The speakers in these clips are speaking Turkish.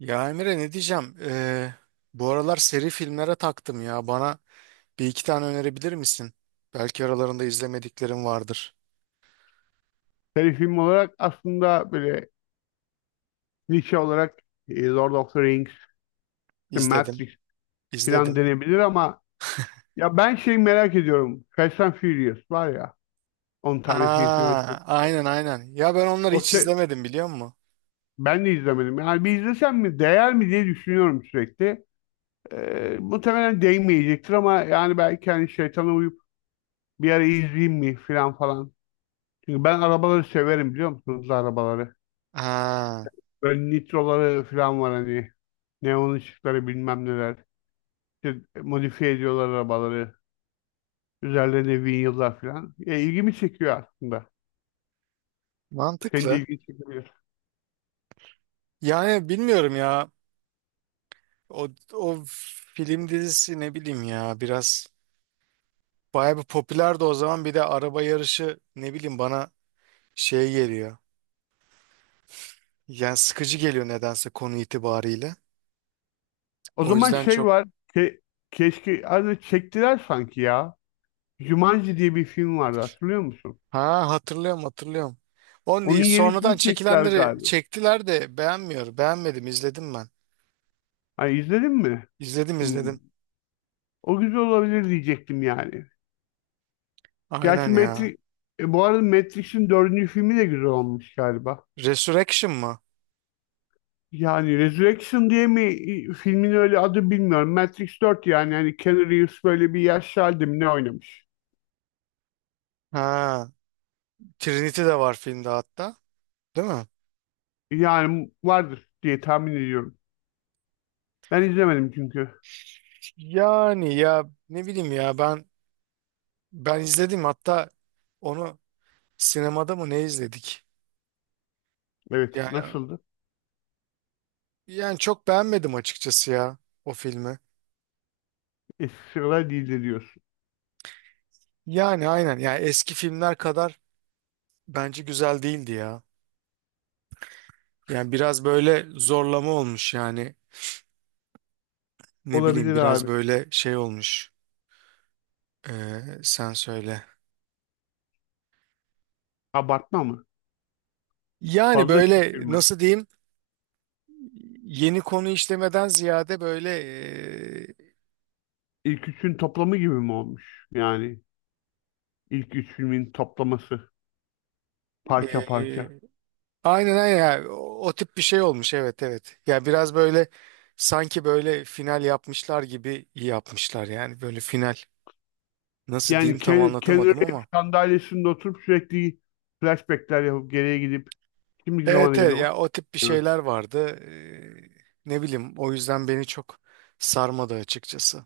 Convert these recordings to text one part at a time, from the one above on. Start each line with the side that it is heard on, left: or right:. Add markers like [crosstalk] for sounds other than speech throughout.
right: Ya Emre ne diyeceğim? Bu aralar seri filmlere taktım ya. Bana bir iki tane önerebilir misin? Belki aralarında izlemediklerim vardır.
left: Seri film olarak aslında böyle klişe olarak Lord of the Rings, The
right: İzledim.
left: Matrix
right: İzledim.
left: falan denebilir ama ya ben şey merak ediyorum. Fast and Furious var ya 10 tane film falan.
right: Aa, aynen aynen. Ya ben onları
left: O
right: hiç
left: şey,
right: izlemedim biliyor musun?
left: ben de izlemedim. Yani bir izlesem mi değer mi diye düşünüyorum sürekli. Muhtemelen değmeyecektir ama yani belki hani şeytana uyup bir ara izleyeyim mi falan falan. Çünkü ben arabaları severim biliyor musunuz arabaları.
right: Aa,
left: Böyle nitroları falan var hani. Neon ışıkları bilmem neler. İşte modifiye ediyorlar arabaları. Üzerlerine vinyıllar falan. İlgimi çekiyor aslında. Senin de
right: mantıklı.
left: ilgini çekebilir.
right: Yani bilmiyorum ya. O, o film dizisi ne bileyim ya biraz bayağı bir popülerdi o zaman. Bir de araba yarışı ne bileyim bana şey geliyor. Yani sıkıcı geliyor nedense konu itibariyle.
left: O
right: O
left: zaman
right: yüzden
left: şey
right: çok.
left: var. Ke Keşke adı çektiler sanki ya. Jumanji diye bir film vardı hatırlıyor musun?
right: Ha, hatırlıyorum hatırlıyorum. Onu
left: Onun
right: değil, sonradan
left: yenisini çektiler
right: çekilenleri
left: galiba.
right: çektiler de beğenmiyor. Beğenmedim, izledim ben.
left: Hani izledin mi?
right: İzledim
left: Hmm.
right: izledim.
left: O güzel olabilir diyecektim yani.
right: Aynen
left: Gerçi
right: ya.
left: Matrix, bu arada Matrix'in dördüncü filmi de güzel olmuş galiba.
right: Resurrection mı?
left: Yani Resurrection diye mi filmin öyle adı bilmiyorum. Matrix 4 yani Keanu Reeves böyle bir yaşlı halde mi ne oynamış?
right: Ha, Trinity de var filmde hatta. Değil mi?
left: Yani vardır diye tahmin ediyorum. Ben izlemedim çünkü.
right: Yani ya ne bileyim ya ben izledim hatta onu, sinemada mı ne izledik?
left: Evet,
right: Yani
left: nasıldı?
right: yani çok beğenmedim açıkçası ya o filmi.
left: Eski sıralar değildi diyorsun.
right: Yani aynen yani eski filmler kadar bence güzel değildi ya. Yani biraz böyle zorlama olmuş yani, ne bileyim
left: Olabilir
right: biraz
left: abi.
right: böyle şey olmuş. Sen söyle.
left: Abartma mı?
right: Yani
left: Fazla
right: böyle
left: şişirme.
right: nasıl diyeyim yeni konu işlemeden ziyade böyle
left: İlk üçün toplamı gibi mi olmuş? Yani ilk üç filmin toplaması parça
right: ee,
left: parça.
right: aynen aynen yani o tip bir şey olmuş, evet evet. Yani biraz böyle sanki böyle final yapmışlar gibi yapmışlar, yani böyle final nasıl diyeyim
left: Yani
right: tam
left: Keanu
right: anlatamadım
left: Reeves
right: ama.
left: sandalyesinde oturup sürekli flashbackler yapıp geriye gidip şimdiki zamana
right: Evet evet
left: geliyor.
right: ya o tip bir şeyler vardı. Ne bileyim o yüzden beni çok sarmadı açıkçası.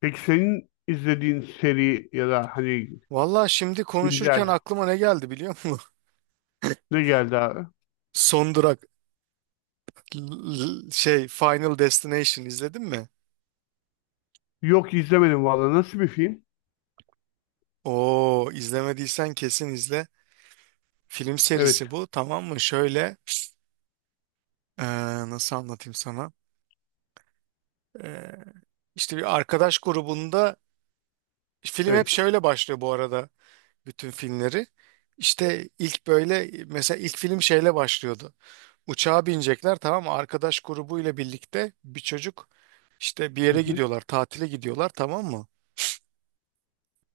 left: Peki senin izlediğin seri ya da hani
right: Valla şimdi konuşurken
left: güncel
right: aklıma ne geldi biliyor musun?
left: ne geldi abi?
right: [laughs] Son Durak şey Final Destination izledin mi?
left: Yok, izlemedim valla. Nasıl bir film?
right: Oo izlemediysen kesin izle. Film serisi
left: Evet.
right: bu, tamam mı? Şöyle ee, nasıl anlatayım sana? Ee, işte bir arkadaş grubunda, film hep
left: Evet.
right: şöyle başlıyor bu arada, bütün filmleri. İşte ilk böyle mesela ilk film şeyle başlıyordu. Uçağa binecekler tamam mı? Arkadaş grubuyla birlikte bir çocuk, işte bir
left: Hı
right: yere
left: hı.
right: gidiyorlar, tatile gidiyorlar tamam mı?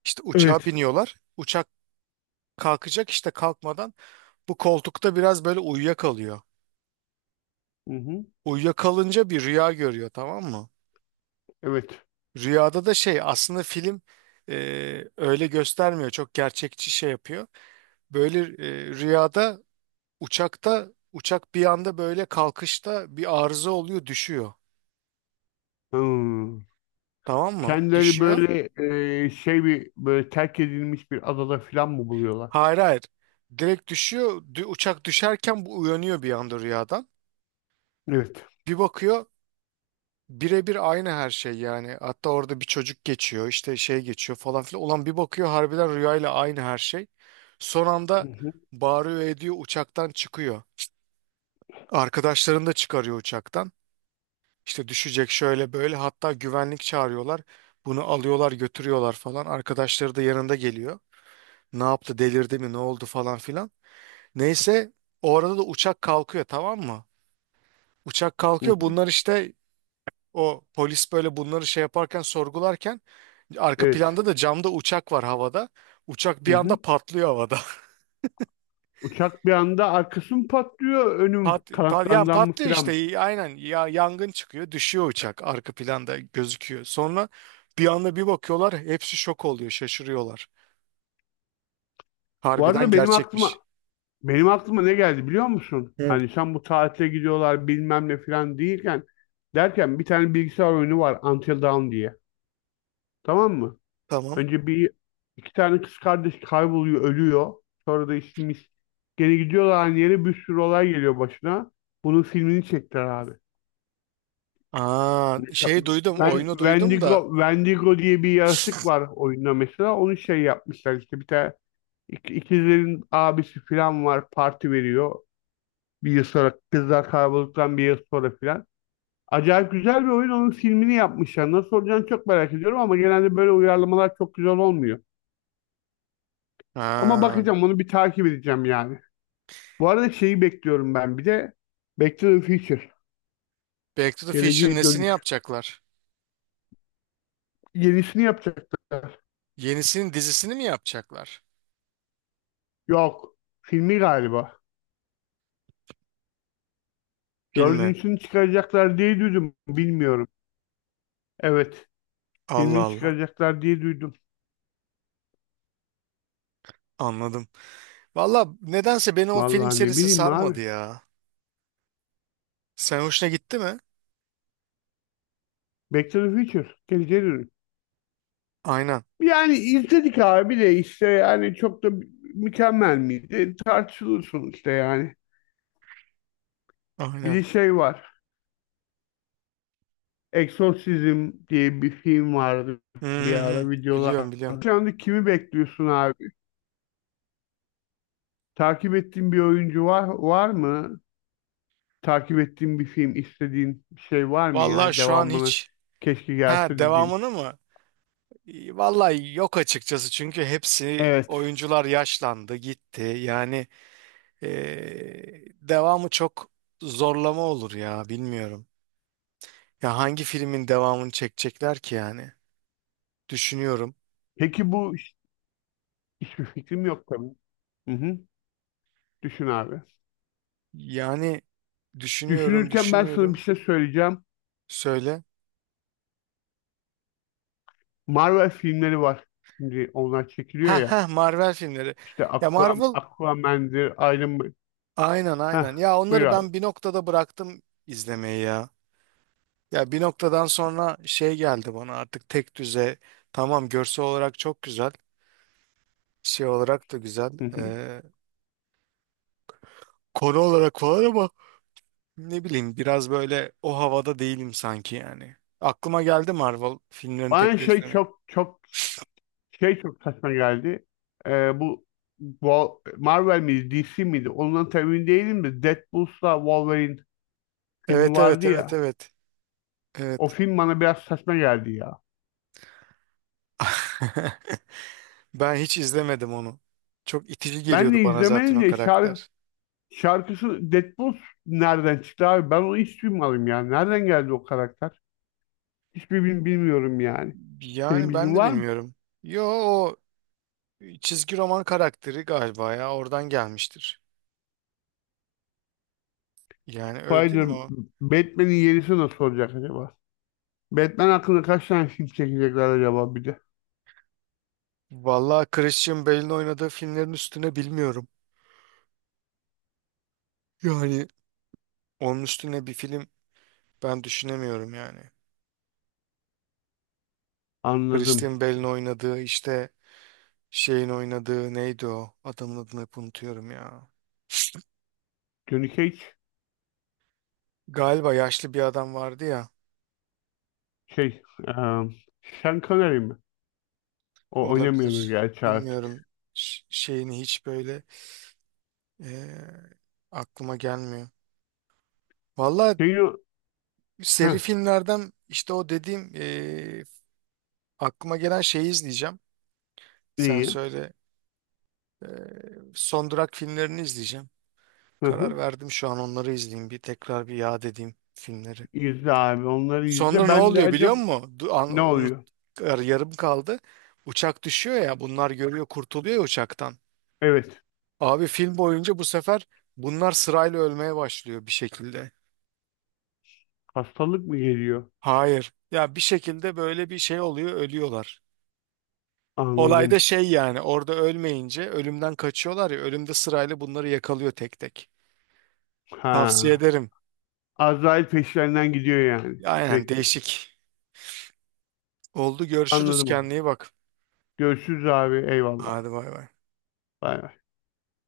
right: İşte uçağa
left: Evet.
right: biniyorlar. Uçak kalkacak, işte kalkmadan bu koltukta biraz böyle uyuyakalıyor.
left: Hı hı.
right: Uyuyakalınca bir rüya görüyor tamam mı?
left: Evet.
right: Rüyada da şey, aslında film e, öyle göstermiyor. Çok gerçekçi şey yapıyor. Böyle rüyada, uçakta uçak bir anda böyle kalkışta bir arıza oluyor, düşüyor.
left: Hmm.
right: Tamam mı?
left: Kendileri
right: Düşüyor.
left: böyle şey bir böyle terk edilmiş bir adada falan mı buluyorlar?
right: Hayır hayır. Direkt düşüyor. Uçak düşerken bu uyanıyor bir anda rüyadan.
left: Evet.
right: Bir bakıyor, birebir aynı her şey yani. Hatta orada bir çocuk geçiyor, işte şey geçiyor falan filan. Ulan bir bakıyor harbiden rüyayla aynı her şey. Son anda
left: Hı hı.
right: bağırıyor ediyor uçaktan çıkıyor. Arkadaşlarını da çıkarıyor uçaktan. İşte düşecek şöyle böyle, hatta güvenlik çağırıyorlar. Bunu alıyorlar götürüyorlar falan. Arkadaşları da yanında geliyor. Ne yaptı, delirdi mi, ne oldu falan filan. Neyse, o arada da uçak kalkıyor tamam mı? Uçak
left: Hı
right: kalkıyor,
left: hı.
right: bunlar işte o polis böyle bunları şey yaparken sorgularken, arka
left: Evet.
right: planda da camda uçak var havada. Uçak
left: Hı
right: bir anda
left: hı.
right: patlıyor havada.
left: Uçak bir anda arkası mı patlıyor,
right: [laughs]
left: önüm
right: Yani
left: kanatlarından mı
right: patlıyor
left: filan?
right: işte, aynen ya, yangın çıkıyor, düşüyor uçak arka planda gözüküyor. Sonra bir anda bir bakıyorlar, hepsi şok oluyor, şaşırıyorlar.
left: Bu
right: Harbiden
left: arada benim
right: gerçekmiş.
left: aklıma Benim aklıma ne geldi biliyor musun?
right: Evet.
left: Hani sen bu tatile gidiyorlar bilmem ne falan değilken derken bir tane bilgisayar oyunu var Until Dawn diye. Tamam mı?
right: Tamam.
left: Önce bir iki tane kız kardeş kayboluyor, ölüyor. Sonra da işimiz gene gidiyorlar aynı yere bir sürü olay geliyor başına. Bunun filmini çektiler abi.
right: Aa,
left: Mesela
right: şey duydum,
left: ben
right: oyunu duydum da.
left: Wendigo diye bir yaratık var oyunda mesela. Onu şey yapmışlar işte bir tane ikizlerin abisi falan var parti veriyor. Bir yıl sonra kızlar kaybolduktan bir yıl sonra filan. Acayip güzel bir oyun. Onun filmini yapmışlar. Nasıl olacağını çok merak ediyorum ama genelde böyle uyarlamalar çok güzel olmuyor. Ama
right: Ha,
left: bakacağım onu, bir takip edeceğim yani. Bu arada şeyi bekliyorum ben bir de Back to the Future.
right: Back to the Future
left: Geleceğe
right: nesini
left: dönüş.
right: yapacaklar?
left: Yenisini yapacaklar.
right: Yenisinin dizisini mi yapacaklar?
left: Yok. Filmi galiba.
right: Filmi.
left: Dördüncüsünü çıkaracaklar diye duydum. Bilmiyorum. Evet.
right: Allah
left: Filmini
right: Allah.
left: çıkaracaklar diye duydum.
right: Anladım. Valla nedense beni o film
left: Vallahi ne
right: serisi
left: bileyim
right: sarmadı
left: abi.
right: ya. Sen hoşuna gitti mi?
left: Back to the Future. Geleceğe dönüş.
right: Aynen.
left: Yani izledik abi de işte yani çok da mükemmel miydi? Tartışılır sonuçta yani. Bir
right: Aynen.
left: de şey var. Exorcism diye bir film vardı
right: Hı
left: bir
right: hı hı.
left: ara videolar.
right: Biliyorum biliyorum.
left: Şu anda kimi bekliyorsun abi? Takip ettiğin bir oyuncu var, var mı? Takip ettiğin bir film, istediğin bir şey var mı
right: Valla
left: yani
right: şu an
left: devamını
right: hiç.
left: keşke
right: Ha,
left: gelse dediğin.
right: devamını mı? Valla yok açıkçası, çünkü hepsi
left: Evet.
right: oyuncular yaşlandı gitti. Yani devamı çok zorlama olur ya, bilmiyorum. Ya hangi filmin devamını çekecekler ki yani? Düşünüyorum.
left: Peki hiçbir fikrim yok tabii. Hı hı. Düşün abi.
right: Yani düşünüyorum,
left: Düşünürken ben sana bir
right: düşünüyorum.
left: şey söyleyeceğim.
right: Söyle.
left: Marvel filmleri var. Şimdi onlar çekiliyor
right: Ha
left: ya.
right: ha, Marvel filmleri.
left: İşte
right: Ya Marvel,
left: Aquaman'dir, Iron Man.
right: aynen
left: Heh,
right: aynen. Ya
left: buyur
right: onları
left: abi.
right: ben bir noktada bıraktım izlemeyi ya. Ya bir noktadan sonra şey geldi bana, artık tek düze. Tamam, görsel olarak çok güzel. Şey olarak da güzel.
left: Hı hı.
right: Konu olarak falan, ama ne bileyim biraz böyle o havada değilim sanki yani. Aklıma geldi Marvel filmlerini
left: Bana
right: tekrar
left: şey
right: izlemek.
left: çok çok şey çok saçma geldi. Ee, bu, Bu Marvel miydi, DC miydi? Ondan tam emin değilim de Deadpool'la Wolverine filmi
right: Evet evet
left: vardı ya.
right: evet evet.
left: O
right: Evet.
left: film bana biraz saçma geldi ya.
right: [laughs] Ben hiç izlemedim onu. Çok itici
left: Ben
right: geliyordu
left: de
right: bana zaten
left: izlemedim
right: o
left: de
right: karakter.
left: şarkısı Deadpool nereden çıktı abi? Ben onu hiç duymadım ya. Nereden geldi o karakter? Hiçbir bilmiyorum yani. Senin
right: Yani ben
left: bilgin
right: de
left: var mı?
right: bilmiyorum. Yo, o çizgi roman karakteri galiba ya, oradan gelmiştir. Yani öyle değil
left: Spider,
right: mi o?
left: Batman'in yerisi nasıl olacak acaba? Batman hakkında kaç tane film çekecekler acaba bir de?
right: Vallahi Christian Bale'in oynadığı filmlerin üstüne bilmiyorum. Yani onun üstüne bir film ben düşünemiyorum yani.
left: Anladım.
right: Christian Bale'in oynadığı işte, şeyin oynadığı neydi o? Adamın adını hep unutuyorum ya.
left: Johnny Cage
right: Galiba yaşlı bir adam vardı ya.
left: şey, eee Sean Connery mi? O oynamıyordu
right: Olabilir.
left: gerçi artık.
right: Bilmiyorum. Şeyini hiç böyle e, aklıma gelmiyor. Valla
left: Şeyin o,
right: seri
left: heh,
right: filmlerden işte o dediğim aklıma gelen şeyi izleyeceğim. Sen
left: neyi?
right: söyle. Son Durak filmlerini izleyeceğim.
left: Hı
right: Karar
left: hı.
right: verdim şu an, onları izleyeyim. Bir tekrar bir yad edeyim filmleri.
left: İzle abi, onları
right: Sonra
left: izle.
right: ne
left: Ben de
right: oluyor biliyor
left: acaba
right: musun?
left: ne
right: Unut,
left: oluyor?
right: yarım kaldı. Uçak düşüyor ya, bunlar görüyor, kurtuluyor ya uçaktan.
left: Evet,
right: Abi film boyunca bu sefer bunlar sırayla ölmeye başlıyor bir şekilde.
left: hastalık mı geliyor?
right: Hayır. Ya bir şekilde böyle bir şey oluyor, ölüyorlar.
left: Anladım.
right: Olayda şey yani, orada ölmeyince ölümden kaçıyorlar ya, ölümde sırayla bunları yakalıyor tek tek. Tavsiye
left: Ha,
right: ederim.
left: Azrail peşlerinden gidiyor yani
right: Aynen,
left: sürekli.
right: değişik. Oldu, görüşürüz,
left: Anladım onu.
right: kendine iyi bak.
left: Görüşürüz abi. Eyvallah.
right: Hadi bay bay.
left: Bay bay.